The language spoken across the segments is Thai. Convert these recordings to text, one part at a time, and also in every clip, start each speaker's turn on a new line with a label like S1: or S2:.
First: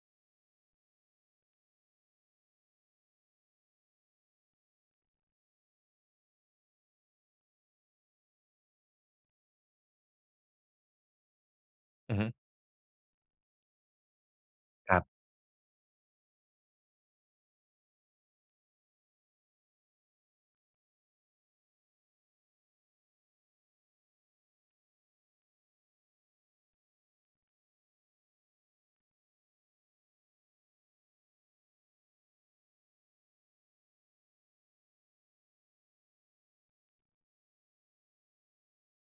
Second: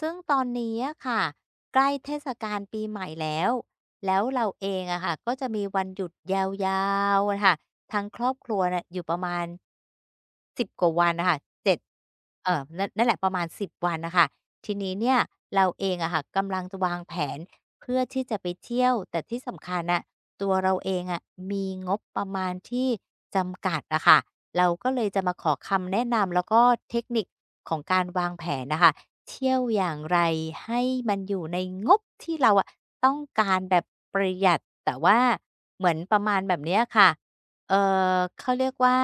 S1: ซึ่งตอนนี้อะค่ะใกล้เทศกาลปีใหม่แล้วแล้วเราเองอะค่ะก็จะมีวันหยุดยาวๆอะค่ะทั้งครอบครัวน่ะอยู่ประมาณ10กว่าวันน่ะคะเจ็ด
S2: อือฮึ
S1: เออนั่นแหละประมาณ10วันนะคะที
S2: ค
S1: นี้
S2: รั
S1: เนี่ย
S2: บ
S1: เราเองอะค่ะกำลังจะวางแผนเพื่อที่จะไปเที่ยวแต่ที่สำคัญอะตัวเราเองอะมีงบประมาณที่จำกัดอะค่ะเราก็เลยจะมาขอคำแนะนำแล้วก็เทคนิคของการวางแผนนะคะ เที่ยวอย่างไรให้มันอยู่ในงบที่เราอะต้องการแบบประหยัดแต่ว่าเหมือนประมาณแบบเนี้ยค่ะ เอ่เขาเรียกว่า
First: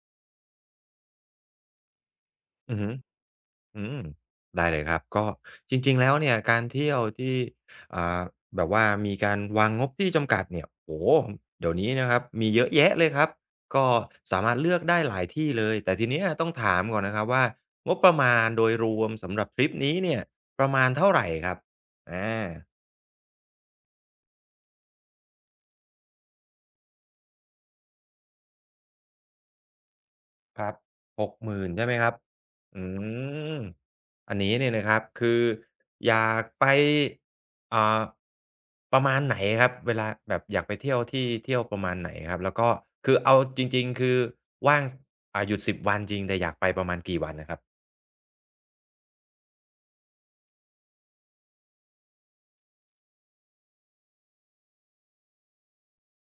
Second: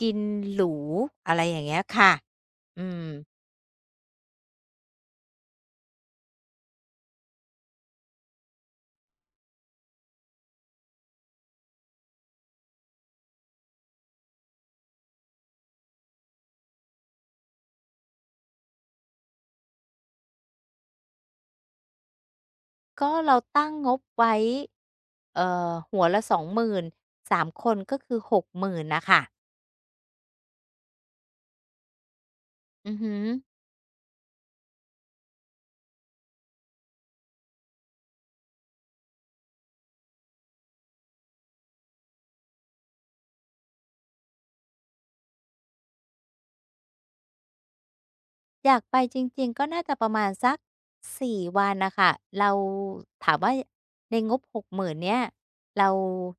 S1: กินหรูอะไรอย่างเงี้ยค่ะ
S2: อือ
S1: อื
S2: ฮึ
S1: ม
S2: อืมได้เลยครับก็จริงๆ แล้วเนี่ยการเที่ยวที่อ่าแบบว่ามีการวางงบที่จำกัดเนี่ยโอ้โฮเดี๋ยวนี้นะครับมีเยอะแยะเลยครับ ก็สามารถเลือกได้หลายที่เลย แต่ทีเนี้ยต้องถามก่อนนะครับว่างบประมาณโดยรวมสำหรับทริปนี้เนี่ยประมาณเท่าไรครับอา
S1: ก็เราตั้งงบไว้หัวละ20,000สามคนก็คือหกหมื่นนะค่ะ
S2: ครับ6 0 0 0นใช่ไหมครับอื
S1: อือหือ
S2: มอันนี้เนี่ยนะครับคืออยากไปอ่าประมาณไหนครับ เวลาแบบอยากไปเที่ยวที่เที่ยวประมาณไหนครับแล้วก็คือเอาจริงๆคือว่างสหยุดสิบวันจริง แต่อยากไปประมาณกี่วันนะครับ
S1: อยากไปจริงๆก็น่าจะประมาณสัก4วันน่ะค่ะเราถามว่าในงบหกหมื่นเนี่ยเรา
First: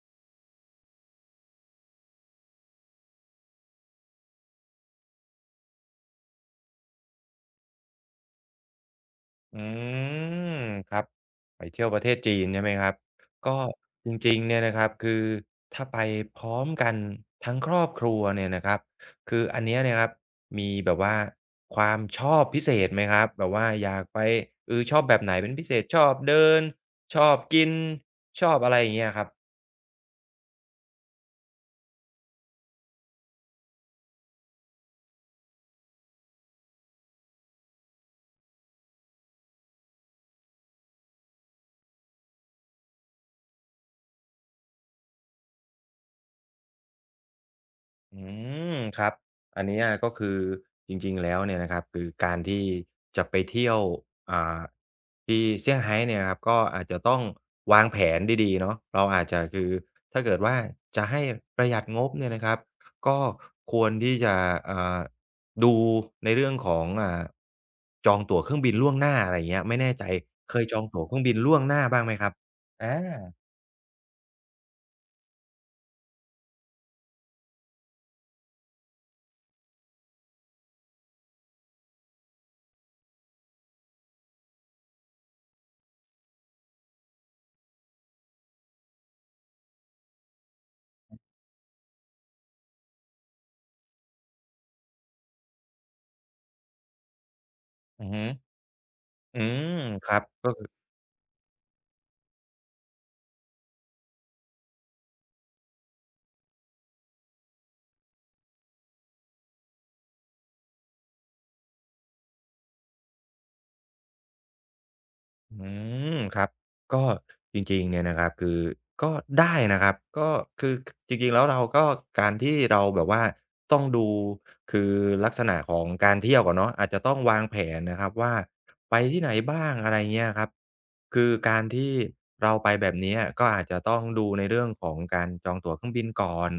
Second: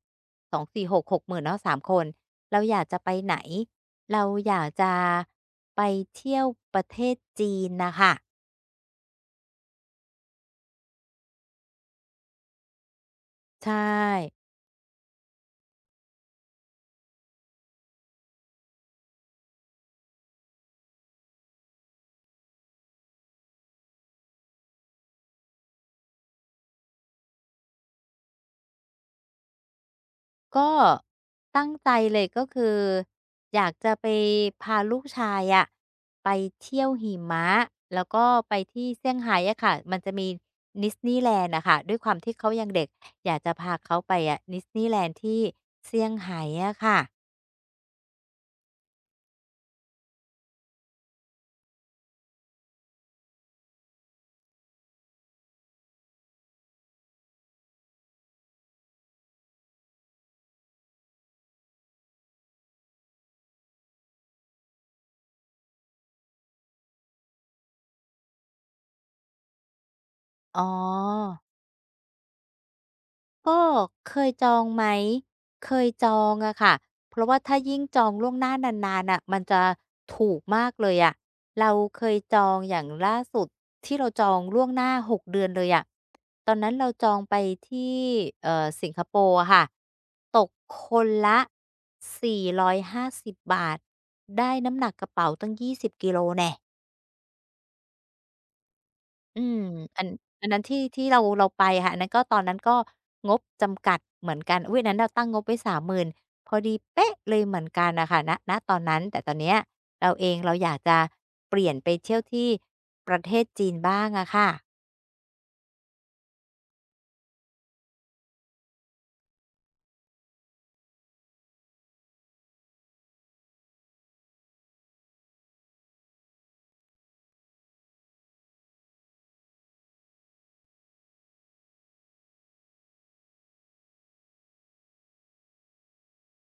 S1: สองสี่หกหกหมื่นเนาะสามคนเราอยากจะไปไหนเราอยากจะไปเที่ยวประเทศจีนน่ะค่ะ
S2: อืมครับไปเที่ยวประเทศจีนใช่ไหมครับก็
S1: ใช่
S2: จริงๆเนี่ยนะครับคือถ้าไปพร้อมกันทั้งครอบครัวเนี่ยนะครับคืออันเนี้ยเนี่ยครับมีแบบว่าความชอบพิเศษไหมครับแบบว่าอยากไปเออชอบแบบไหนเป็นพิเศษชอบเดินชอบกินชอบอะไรอย่างเงี้ยครับ
S1: ก็ตั้งใจเลยก็คืออยากจะไปพาลูกชายอะไปเที่ยวหิมะแล้วก็ไปที่เซี่ยงไฮ้อะค่ะมันจะมีดิสนีย์แลนด์นะค่ะด้วยความที่เขายังเด็กอยากจะพาเขาไปอะดิสนีย์แลนด์ที่เซี่ยงไฮ้อะค่ะ
S2: อืมครับอันเนี้ยก็คือจริงๆแล้วเนี่ยนะครับคือการที่จะไปเที่ยวอ่าที่เซี่ยงไฮ้เนี่ยครับก็อาจจะต้องวางแผนดีๆเนาะเราอาจจะคือถ้าเกิดว่าจะให้ประหยัดงบเนี่ยนะครับก็ควรที่จะอ่าดูในเรื่องของจองตั๋วเครื่องบินล่วงหน้าอะไรอย่างเงี้ยไม่แน่ใจเค
S1: อ๋อ
S2: ยจองตั๋วเครื่องบินล่วงหน้าบ้างไหมครับอา
S1: ก็เคยจองไหมเคยจองอะค่ะเพราะว่าถ้ายิ่งจองล่วงหน้านานๆน่ะมันจะถูกมากเลยอะเราเคยจองอย่างล่าสุดที่เราจองล่วงหน้า6เดือนเลยอะตอนนั้นเราจองไปที่สิงคโปร์อะค่ะตกคนละ450บบาทได้น้ำหนักกระเป๋าตั้ง20กิโลแน่
S2: อือฮึอื
S1: อืม
S2: ม
S1: อัน
S2: ครับ
S1: อัน
S2: ก็
S1: นั้นที่เราไปค่ะอันนั้นก็ตอนนั้นก็งบจำกัดเหมือนกันอุ๊ยอันนั้นเราตั้งงบไว้30,000พอดีเป๊ะเลยเหมือนกันน่ะค่ะตอนนั้นแต่ตอนเนี้ยเราเองเราอยากจะเปลี่ยนไปเที่ยวที่ประเทศจีนบ้างอะค่ะ
S2: อืมครับก็จริงๆเนี่ยนะครับคือก็ได้นะครับก็คือจริงๆแล้วเราก็การที่เราแบบว่าต้องดูคือลักษณะของการเที่ยวก่อนเนาะอาจจะต้องวางแผนนะครับว่าไปที่ไหนบ้างอะไรเงี้ยครับคือการที่เราไปแบบเนี้ยก็อาจจะต้องดูในเรื่องของการจองตั๋วเครื่องบินก่อน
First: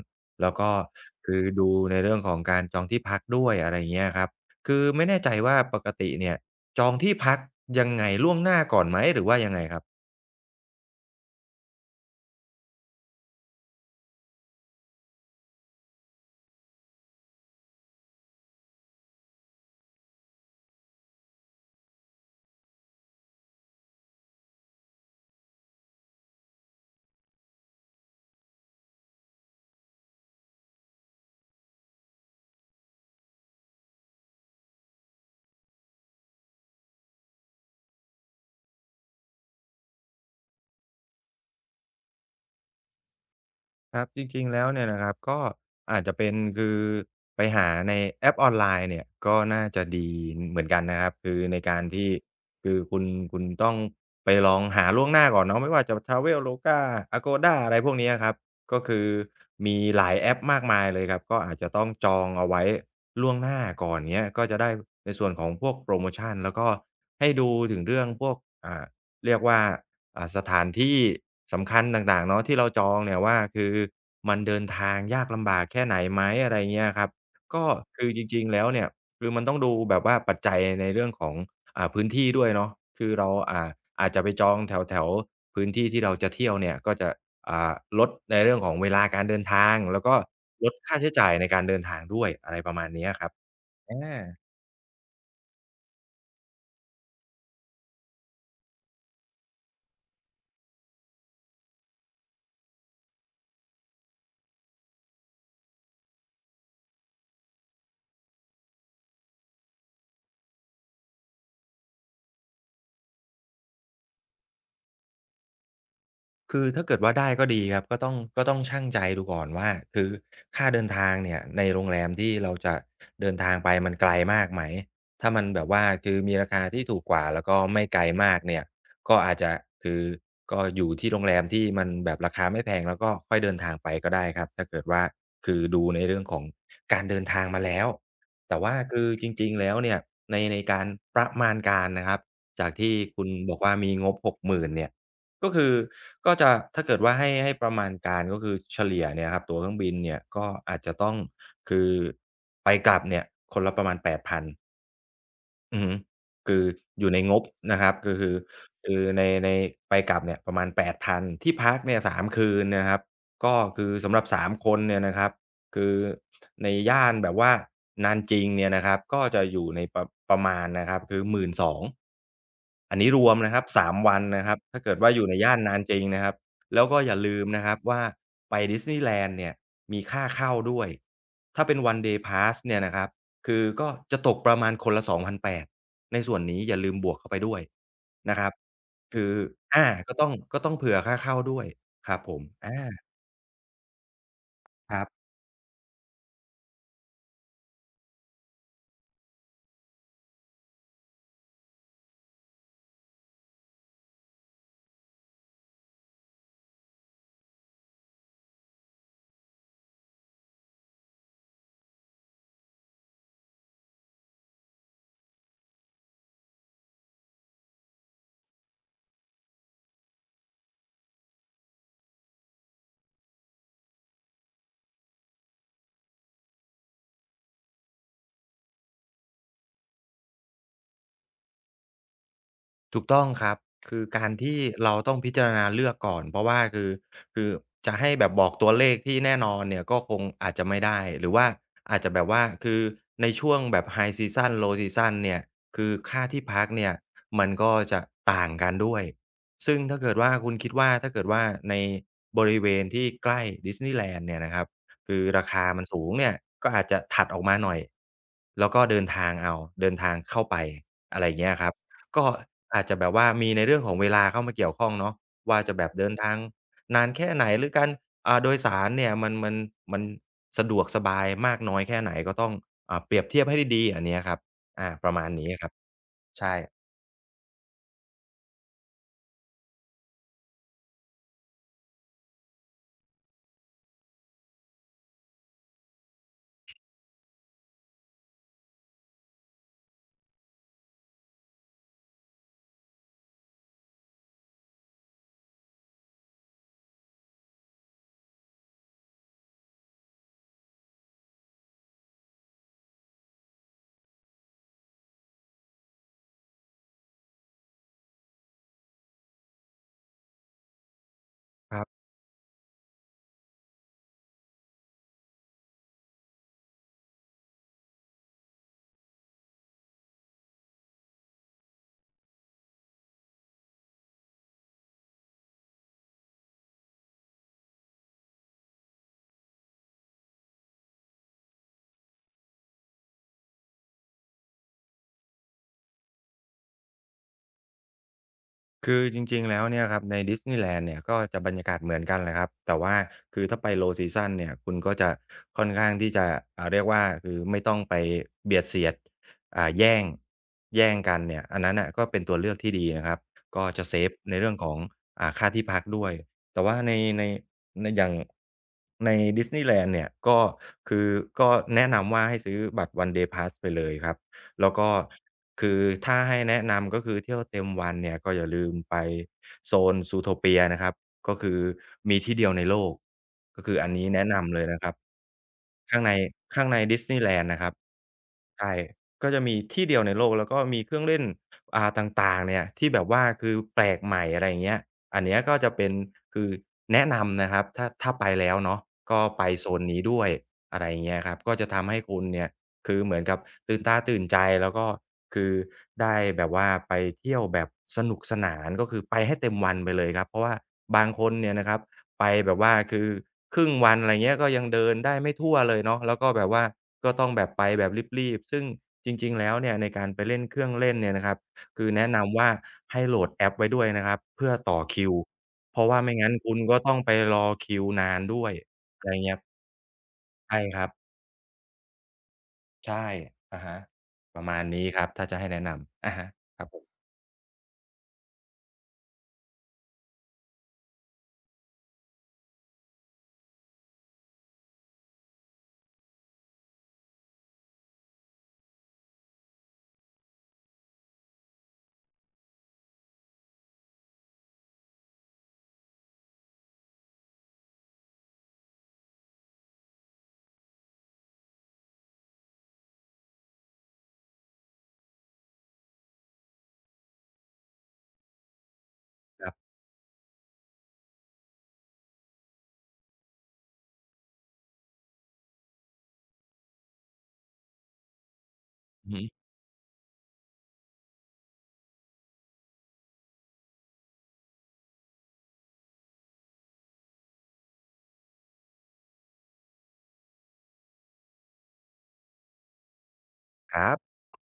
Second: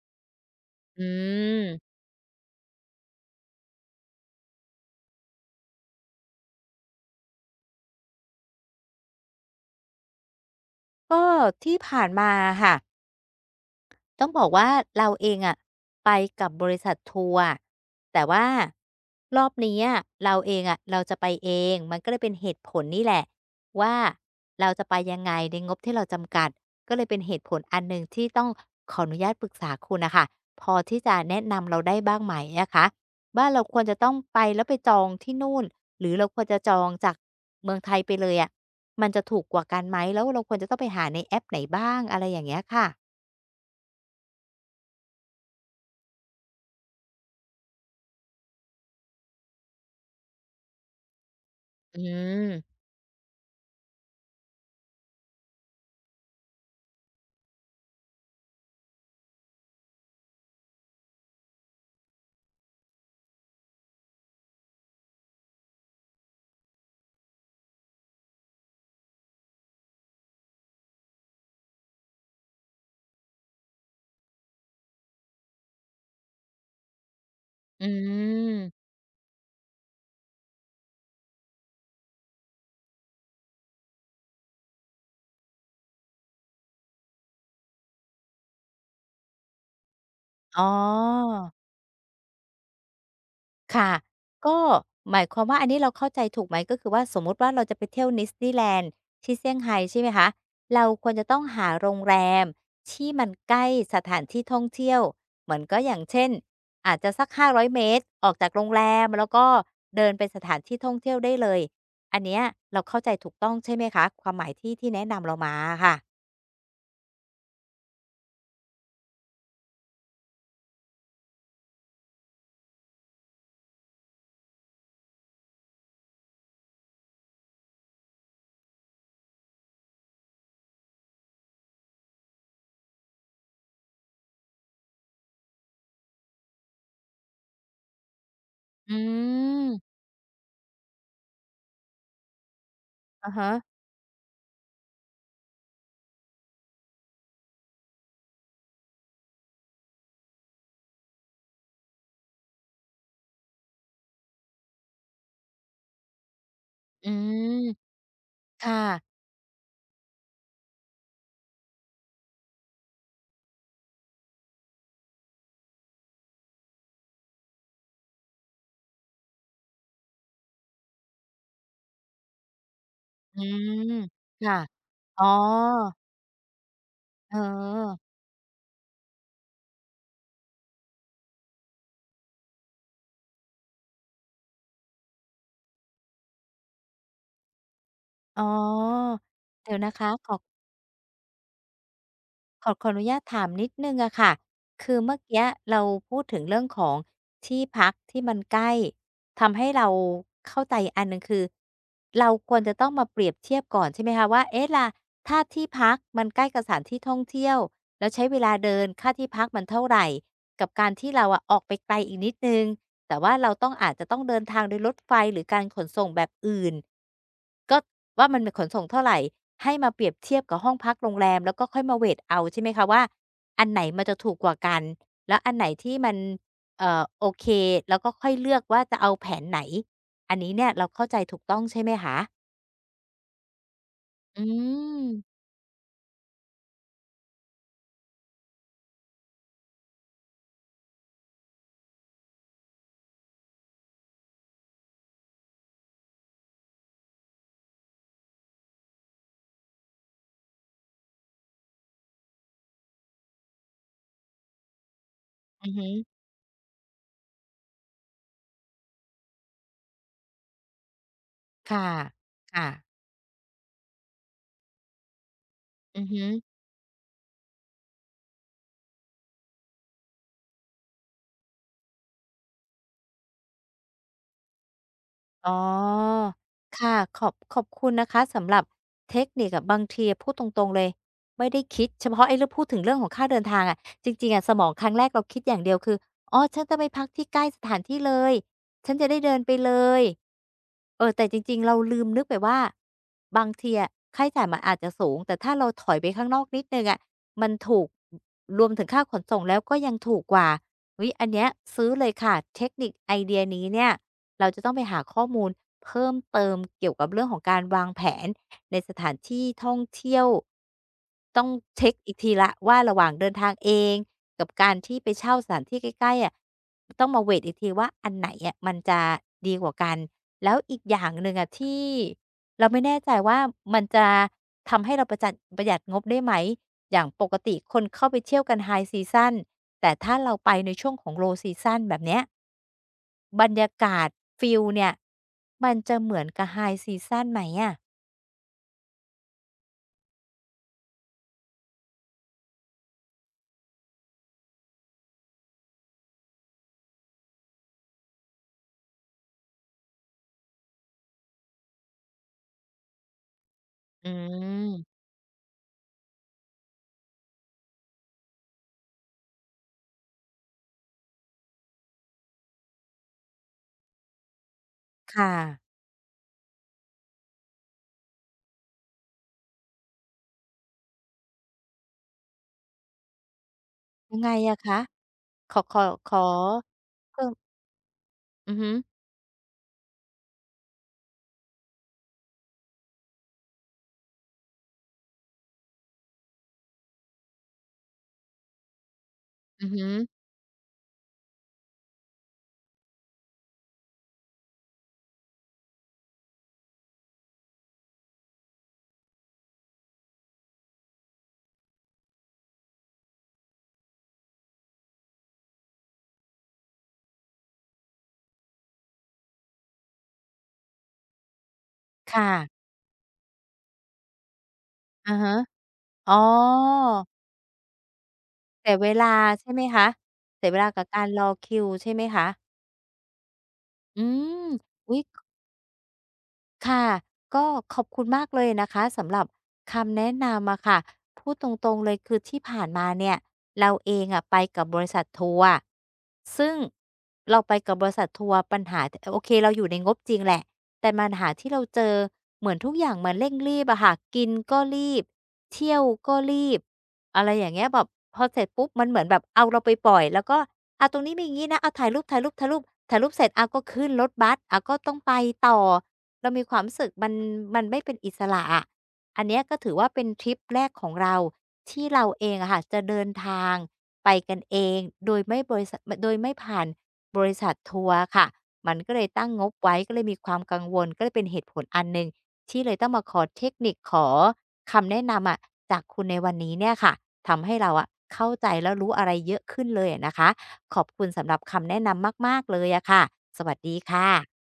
S2: แล้วก็
S1: อื
S2: คือดู
S1: ม
S2: ในเรื่องของการจองที่พักด้วยอะไรเงี้ยครับคือไม่แน่ใจว่าปกติเนี่ย จองที่พักยังไงล่วงหน้าก่อนไหมหรือว่ายังไงครับ
S1: ก็ที่ผ่านมาอะค่ะ ต้องบอกว่าเราเองอะไปกับบริษัททัวร์อะแต่ว่ารอบนี้อะเราเองอะเราจะไปเองมันก็เลยเป็นเหตุผลนี่แหละว่าเราจะไปยังไงในงบที่เราจำกัดก็เลยเป็นเหตุผลอันหนึ่งที่ต้องขออนุญาตปรึกษาคุณนะคะพอที่จะแนะนำเราได้บ้างไหมนะคะว่าเราควรจะต้องไปแล้วไปจองที่นู่นหรือเราควรจะจองจากเมืองไทยไปเลยอะมันจะถูกกว่ากันไหมแล้วเราควรจะต้องไปหาในแอปไหนบ้างอะไรอย่างเงี้ยค่ะ
S2: ครับจริงๆแล้วเนี่ยนะครับก็อาจจะเป็นคือไปหาในแอปออนไลน์เนี่ยก็น่าจะดีเหมือนกันนะครับคือในการ
S1: อื
S2: ที่คือ
S1: ม
S2: คุณคุณต้องไปลองหาล่วงหน้าก่อนเนาะไม่ว่าจะ Traveloka Agoda อะไรพวกนี้อะครับก็คือมีหลายแอปมากมายเลยครับก็อาจจะต้องจองเอาไว้ล่วงหน้าก่อนเงี้ยก็จะได้ในส่วนของพวกโพรโมชันแล้วก็ให้ดูถึงเรื่องพวกอ่าเรียกว่า สถานที่สำคัญต่างๆเนาะที่เราจองเนี่ยว่าคือมันเดินทางยากลำบากแค่ไหนไหมอะไรเงี้ยครับก็
S1: อื
S2: คือจริงๆแล้ว
S1: ม
S2: เนี่ยคือมันต้องดูแบบว่าปัจจัยในเรื่องของพื้นที่ด้วยเนาะคือเราอาจจะไปจองแถวๆพื้นที่ที่เราจะเที่ยวเนี่ยก็จะอ่าลดในเรื่องของเวลาการเดินทางแล้วก็
S1: อ๋อ
S2: ลดค่าใช้จ่ายในการเดินทางด้วยอะไรประมาณเนี้ยครับอ
S1: ค่ะ
S2: า
S1: ก็หมายความว่าอันนี้เราเข้าใจถูกไหมก็คือว่าสมมุติว่าเราจะไปเที่ยวดิสนีย์แลนด์ที่เซี่ยงไฮ้ใช่ไหมคะ เราควรจะต้องหาโรงแรมที่มันใกล้สถานที่ท่องเที่ยวเหมือนก็อย่างเช่นอาจจะสัก500เมตรออกจากโรงแรมแล้วก็เดินไปสถานที่ท่องเที่ยวได้เลยอันเนี้ยเราเข้าใจถูกต้องใช่ไหมคะความหมายที่แนะนำเรามาอะค่ะ
S2: คือถ้าเกิดว่าได้ก็ดีครับก็ต้องชั่งใจดูก่อนว่าคือค่าเดินทางเนี่ยในโรงแรมที่เราจะเดินทางไปมันไกลมากไหมถ้ามันแบบว่าคือมีราคาที่ถูกกว่าแล้วก็ไม่ไกลมากเนี่ยก็อาจจะคือก็อยู่ที่โรงแรมที่มันแบบราคาไม่แพงแล้วก็ค่อยเดินทางไปก็ได้ครับถ้าเกิดว่าคือดูในเรื่องของการเดินทางมาแล้วแต่ว่า
S1: อื
S2: คือจริงๆแล้ว
S1: ม
S2: เนี่ยในการประมาณการนะครับจากที่คุณ
S1: อะฮะ
S2: บอกว่ามีงบหกหมื่นเนี่ย ก็คือก็จะถ้าเกิดว่าให้ประมาณการก็คือเฉลี่ยเนี่ยครับตั๋วเครื่องบินเนี่ยก็อาจจะต้องคือไปกลับเนี่ยคนละประมาณ8,000อือฮึคืออ
S1: อื
S2: ยู่ในงบ
S1: ม
S2: นะครับก็คือ
S1: ค
S2: คือ
S1: ่ะ
S2: ในในไปกลับเนี่ยประมาณ8,000ที่พักเนี่ย3คืนนะครับก็คือสำหรับ3คนเนี่ยนะครับคือในย่านแบบว่านานจริงเนี่ยนะครับก็จะอยู่ในประมาณนะครับคือ12,000 อันนี้รวม
S1: อื
S2: นะครับ
S1: ม
S2: 3วันนะค
S1: ค่ะ
S2: รับถ้าเกิดว่าอ
S1: อ๋อ
S2: ยู่ในย่านนั้นจริงนะครับแล้วก็อย่า
S1: เอ
S2: ลืมนะครับว่า
S1: อ
S2: ไปดิสนีย์แลนด์เนี่ยมีค่าเข้าด้วยถ้าเป็น one day pass เนี่ยนะครับคือก็จะตกประมาณคนละ2,800ในส่วนนี้อย่าลืมบวกเข้าไปด้วยนะ
S1: อ๋
S2: ค
S1: อ
S2: รับคือ
S1: เดี๋ยว
S2: อา
S1: นะคะ
S2: ก็ต้
S1: ข
S2: อง
S1: อ
S2: ก็ต้องเผื่อค่าเข้าด้วยครับผม
S1: ขออนุ
S2: อา
S1: ญาตถามนิดหนึ่งอะค่ะคื
S2: ค
S1: อ
S2: รับ
S1: เมื่อกี้เราพูดถึงเรื่องของที่พักที่มันใกล้ทำให้เราเข้าใจอันหนึ่งคือเราควรจะต้องมาเปรียบเทียบก่อนใช่ไหมคะว่าเอ๊ะล่ะถ้าที่พักมันใกล้กับสถานที่ท่องเที่ยวแล้วใช้เวลาเดินค่าที่พักมันเท่าไรกับการที่เราอะออกไปไกลอีกนิดหนึ่ง แต่ว่าเราต้องอาจจะต้องเดินทางโดยรถไฟหรือการขนส่งแบบอื่นก็ว่ามันเป็นขนส่งเท่าไรให้มาเปรียบเทียบกับห้องพักโรงแรมแล้วก็ค่อยมาเวตเอาใช่ไหมคะว่าอันไหนมันจะถูกกว่ากันแล้วอันไหนที่มันโอเคแล้วก็ค่อยเลือกว่าจะเอาแผนไหนอันนี้เนี่ยเราเข้าใจถูกต้องใช่ไหมคะ
S2: ถูกต้องครับ คือการ
S1: อื
S2: ที่เรา
S1: ม
S2: ต้องพิจารณาเลือกก่อน เพราะว่าคือจะให้แบบบอกตัวเลขที่แน่นอนเนี่ยก็คงอาจจะไม่ได้ หรือว่าอาจจะแบบว่าคือในช่วงแบบ High Season Low Season เนี่ยคือค่าที่พักเนี่ยมันก็จะต่างกันด้วย ซึ่งถ้าเกิดว่าคุณคิดว่าถ้าเกิดว่าในบริเวณที่ใกล้ดิสนีย์แลนด์เนี่ยนะครับ คือราคา
S1: อือ
S2: มัน
S1: ฮึ
S2: สูงเนี่ยก็อาจจะถัดออกมาหน่อย แล้วก็เดินทางเอาเดินทางเข้าไปอะไรอย่างเงี้ยครับ
S1: ค่ะ
S2: ก็
S1: ค่ะ
S2: อาจจะแบบว่ามีในเรื่องของเวลาเข้ามาเกี่ยวข้องเนาะว่าจะแบบ
S1: อือ
S2: เดิน
S1: ฮึ
S2: ทางนานแค่ไหนหรือการโดยสารเนี่ยมันมันสะดวกสบายมากน้อยแค่ไหนก็ต้องเปรียบเทียบให้ดีๆอันเนี้ยครับอาประมาณนี้
S1: อ๋อ
S2: ครับใช่
S1: ค่ะขอบคุณนะคะสำหรับเทคนิคอะบางทีอะพูดตรงๆเลยไม่ได้คิดเฉพาะไอ้เรื่องพูดถึงเรื่องของค่าเดินทางอะจริงๆอะสมองครั้งแรกเราคิดอย่างเดียวคืออ๋อฉันจะไปพักที่ใกล้สถานที่เลยฉันจะได้เดินไปเลยเออแต่จริงๆเราลืมนึกไปว่าบางทีอะค่าใช้จ่ายมันอาจจะสูงแต่ถ้าเราถอยไปข้างนอกนิดหนึ่งอะมันถูกรวมถึงค่าขนส่งแล้วก็ยังถูกกว่า อิอยอันเนี้ยซื้อเลยค่ะเทคนิคไอเดียนี้เนี่ยเราจะต้องไปหาข้อมูลเพิ่มเติมเกี่ยวกับเรื่องของการวางแผนในสถานที่ท่องเที่ยวต้อง
S2: ครั
S1: เช็ค
S2: บ
S1: อีกทีละว่าระหว่างเดินทางเองกับการที่ไปเช่าสถานที่ใกล้ๆอะต้องมาเวทอีกทีว่าอันไหนอะมันจะดีกว่ากันแล้วอีกอย่างหนึ่งอะที่เราไม่แน่ใจว่ามันจะทำให้เราประหยัดงบได้ไหม อย่างปกติคนเข้าไปเที่ยวกัน High Season แต่ถ้าเราไปในช่วงของ Low Season แบบเนี้ยบรรยากาศฟิลเนี่ยมันจะเหมือนกับ High Season ไหมอะ
S2: คือจริงๆแล้วเนี่ยครับในดิสนีย์แลนด์เนี่ยก็จะบรรยากาศเหมือนกันแหละครับแต่ว่าคือถ้าไป Low Season เนี่ยคุณก็จะค่อนข้างที่จะเรียกว่าคือไม่ต้องไปเบียดเสียดแย่งแย่งกันเนี่ยอันนั้นน่ะก็เป็นตัวเลือกที่ดีนะครับก็จะเซ
S1: อื
S2: ฟในเรื่องของ
S1: ม
S2: ค่าที่พักด้วยแต่ว่าในในอย่างในดิสนีย์แลนด์เนี่ยก็คือก็แนะนำว่าให้ซื้อบัตร One Day Pass ไปเลยครับ แล้วก็
S1: ค
S2: คื
S1: ่ะ
S2: อถ้าให้แนะนำก็คือเที่ยวเต็มวันเนี่ยก็อย่าลืมไปโซน Zootopia นะครับก็คือมีที่เดียวในโลกก็คืออันนี้
S1: ยัง
S2: แนะ
S1: ไง
S2: นำ
S1: อะ
S2: เลย
S1: คะ
S2: นะครับ
S1: ขอขอ
S2: ข้าง
S1: ข
S2: ใน
S1: อ
S2: ข้างในดิสนี
S1: เพิ่
S2: ย์แล
S1: ม
S2: นด์นะครับ
S1: อือ
S2: ใช่ก็จะมีที่เดียวในโลกแล้วก็มีเครื่องเล่นต่างๆเนี่ยที่แบบว่าคือแปลกใหม่อะไรอย่างเงี้ยอันเนี้ยก็จะเป็นคือแนะนำนะครับถ้าไปแล้วเนาะก็ไป
S1: หืออื
S2: โซ
S1: อ
S2: น
S1: หือ
S2: นี้ด้วยอะไรอย่างเงี้ยครับก็จะทำให้คุณเนี่ยคือเหมือนกับตื่นตาตื่นใจแล้วก็คือได้แบบว่าไปเที่ยวแบบสนุกสนานก็คือไปให้เต็มวันไปเลยครับเพราะว่าบางคนเนี่ยนะครับ ไปแบบว่าคือครึ่งวันอะไรเงี้ยก็ยังเดินได้ไม่ทั่วเลยเนาะแล้วก็แบบว่าก็ต้องแบบไปแบบรีบๆซึ่งจริงๆแล้วเนี่ยในการไปเล่นเครื่องเล่นเนี่ยนะครับคือแนะ
S1: ค
S2: นำว่า
S1: ่ะ
S2: ให้โหลดแอปไว้ด้วยนะครับเพื่อต่อคิ
S1: อะ
S2: ว
S1: ฮะ
S2: เพราะว่า
S1: อ๋อ
S2: ไม่งั้นคุณก็ต้องไปรอคิวนานด้วย
S1: เสียเว
S2: อะไร
S1: ลา
S2: เงี้ย
S1: ใช่ไหมคะเสียเว
S2: ใช่
S1: ลา
S2: ค
S1: กับ
S2: รับ
S1: การรอคิวใช่ไหมคะ
S2: ใช่อะฮะ
S1: อื
S2: ป
S1: ม
S2: ระมาณนี้
S1: อุ๊
S2: ค
S1: ย
S2: รับถ้าจะให้แนะนำอะฮะครับผ
S1: ค่ะ
S2: ม
S1: ก็ขอบคุณมากเลยนะคะสำหรับคำแนะนำอะค่ะพูดตรงๆเลยคือที่ผ่านมาเนี่ยเราเองอะไปกับบริษัททัวร์ซึ่งเราไปกับบริษัททัวร์ปัญหาโอเคเราอยู่ในงบจริงแหละแต่ปัญหาที่เราเจอเหมือนทุกอย่างมันเร่งรีบอะค่ะกินก็รีบเที่ยวก็รีบอะไรอย่างเงี้ยแบบพอเสร็จปุ๊บมันเหมือนแบบเอาเราไปปล่อยแล้วก็อ่ะตรงนี้มีอย่างงี้นะเอาถ่ายรูปถ่ายรูปถ่ายรูปถ่ายรูปเสร็จอ่ะก็ขึ้นรถบัสอ่ะก็ต้องไปต่อ เรามีความรู้สึกมันไม่เป็นอิสระอะอันเนี้ย
S2: ครั
S1: ก็ถื
S2: บ
S1: อว่าเป็นทริปแรกของเราที่เราเองอะค่ะจะเดินทางไปกันเองโดยไม่ผ่านบริษัททัวร์ค่ะมันก็เลย
S2: อือฮึ
S1: ตั้งงบไว้ก็เลยมีความกังวลก็เลยเป็นเหตุผลอันหนึ่งที่เลยต้องมาขอเทคนิคขอคำแนะนำอะจากคุณในวันนี้เนี่ยค่ะทำให้เราอะเข้าใจแล้วรู้อะไรเยอะขึ้นเลยอะนะคะขอบคุณสำหรับคำแนะนำมากๆเลยอะค่ะสวัสดี
S2: ครั
S1: ค
S2: บ
S1: ่ะ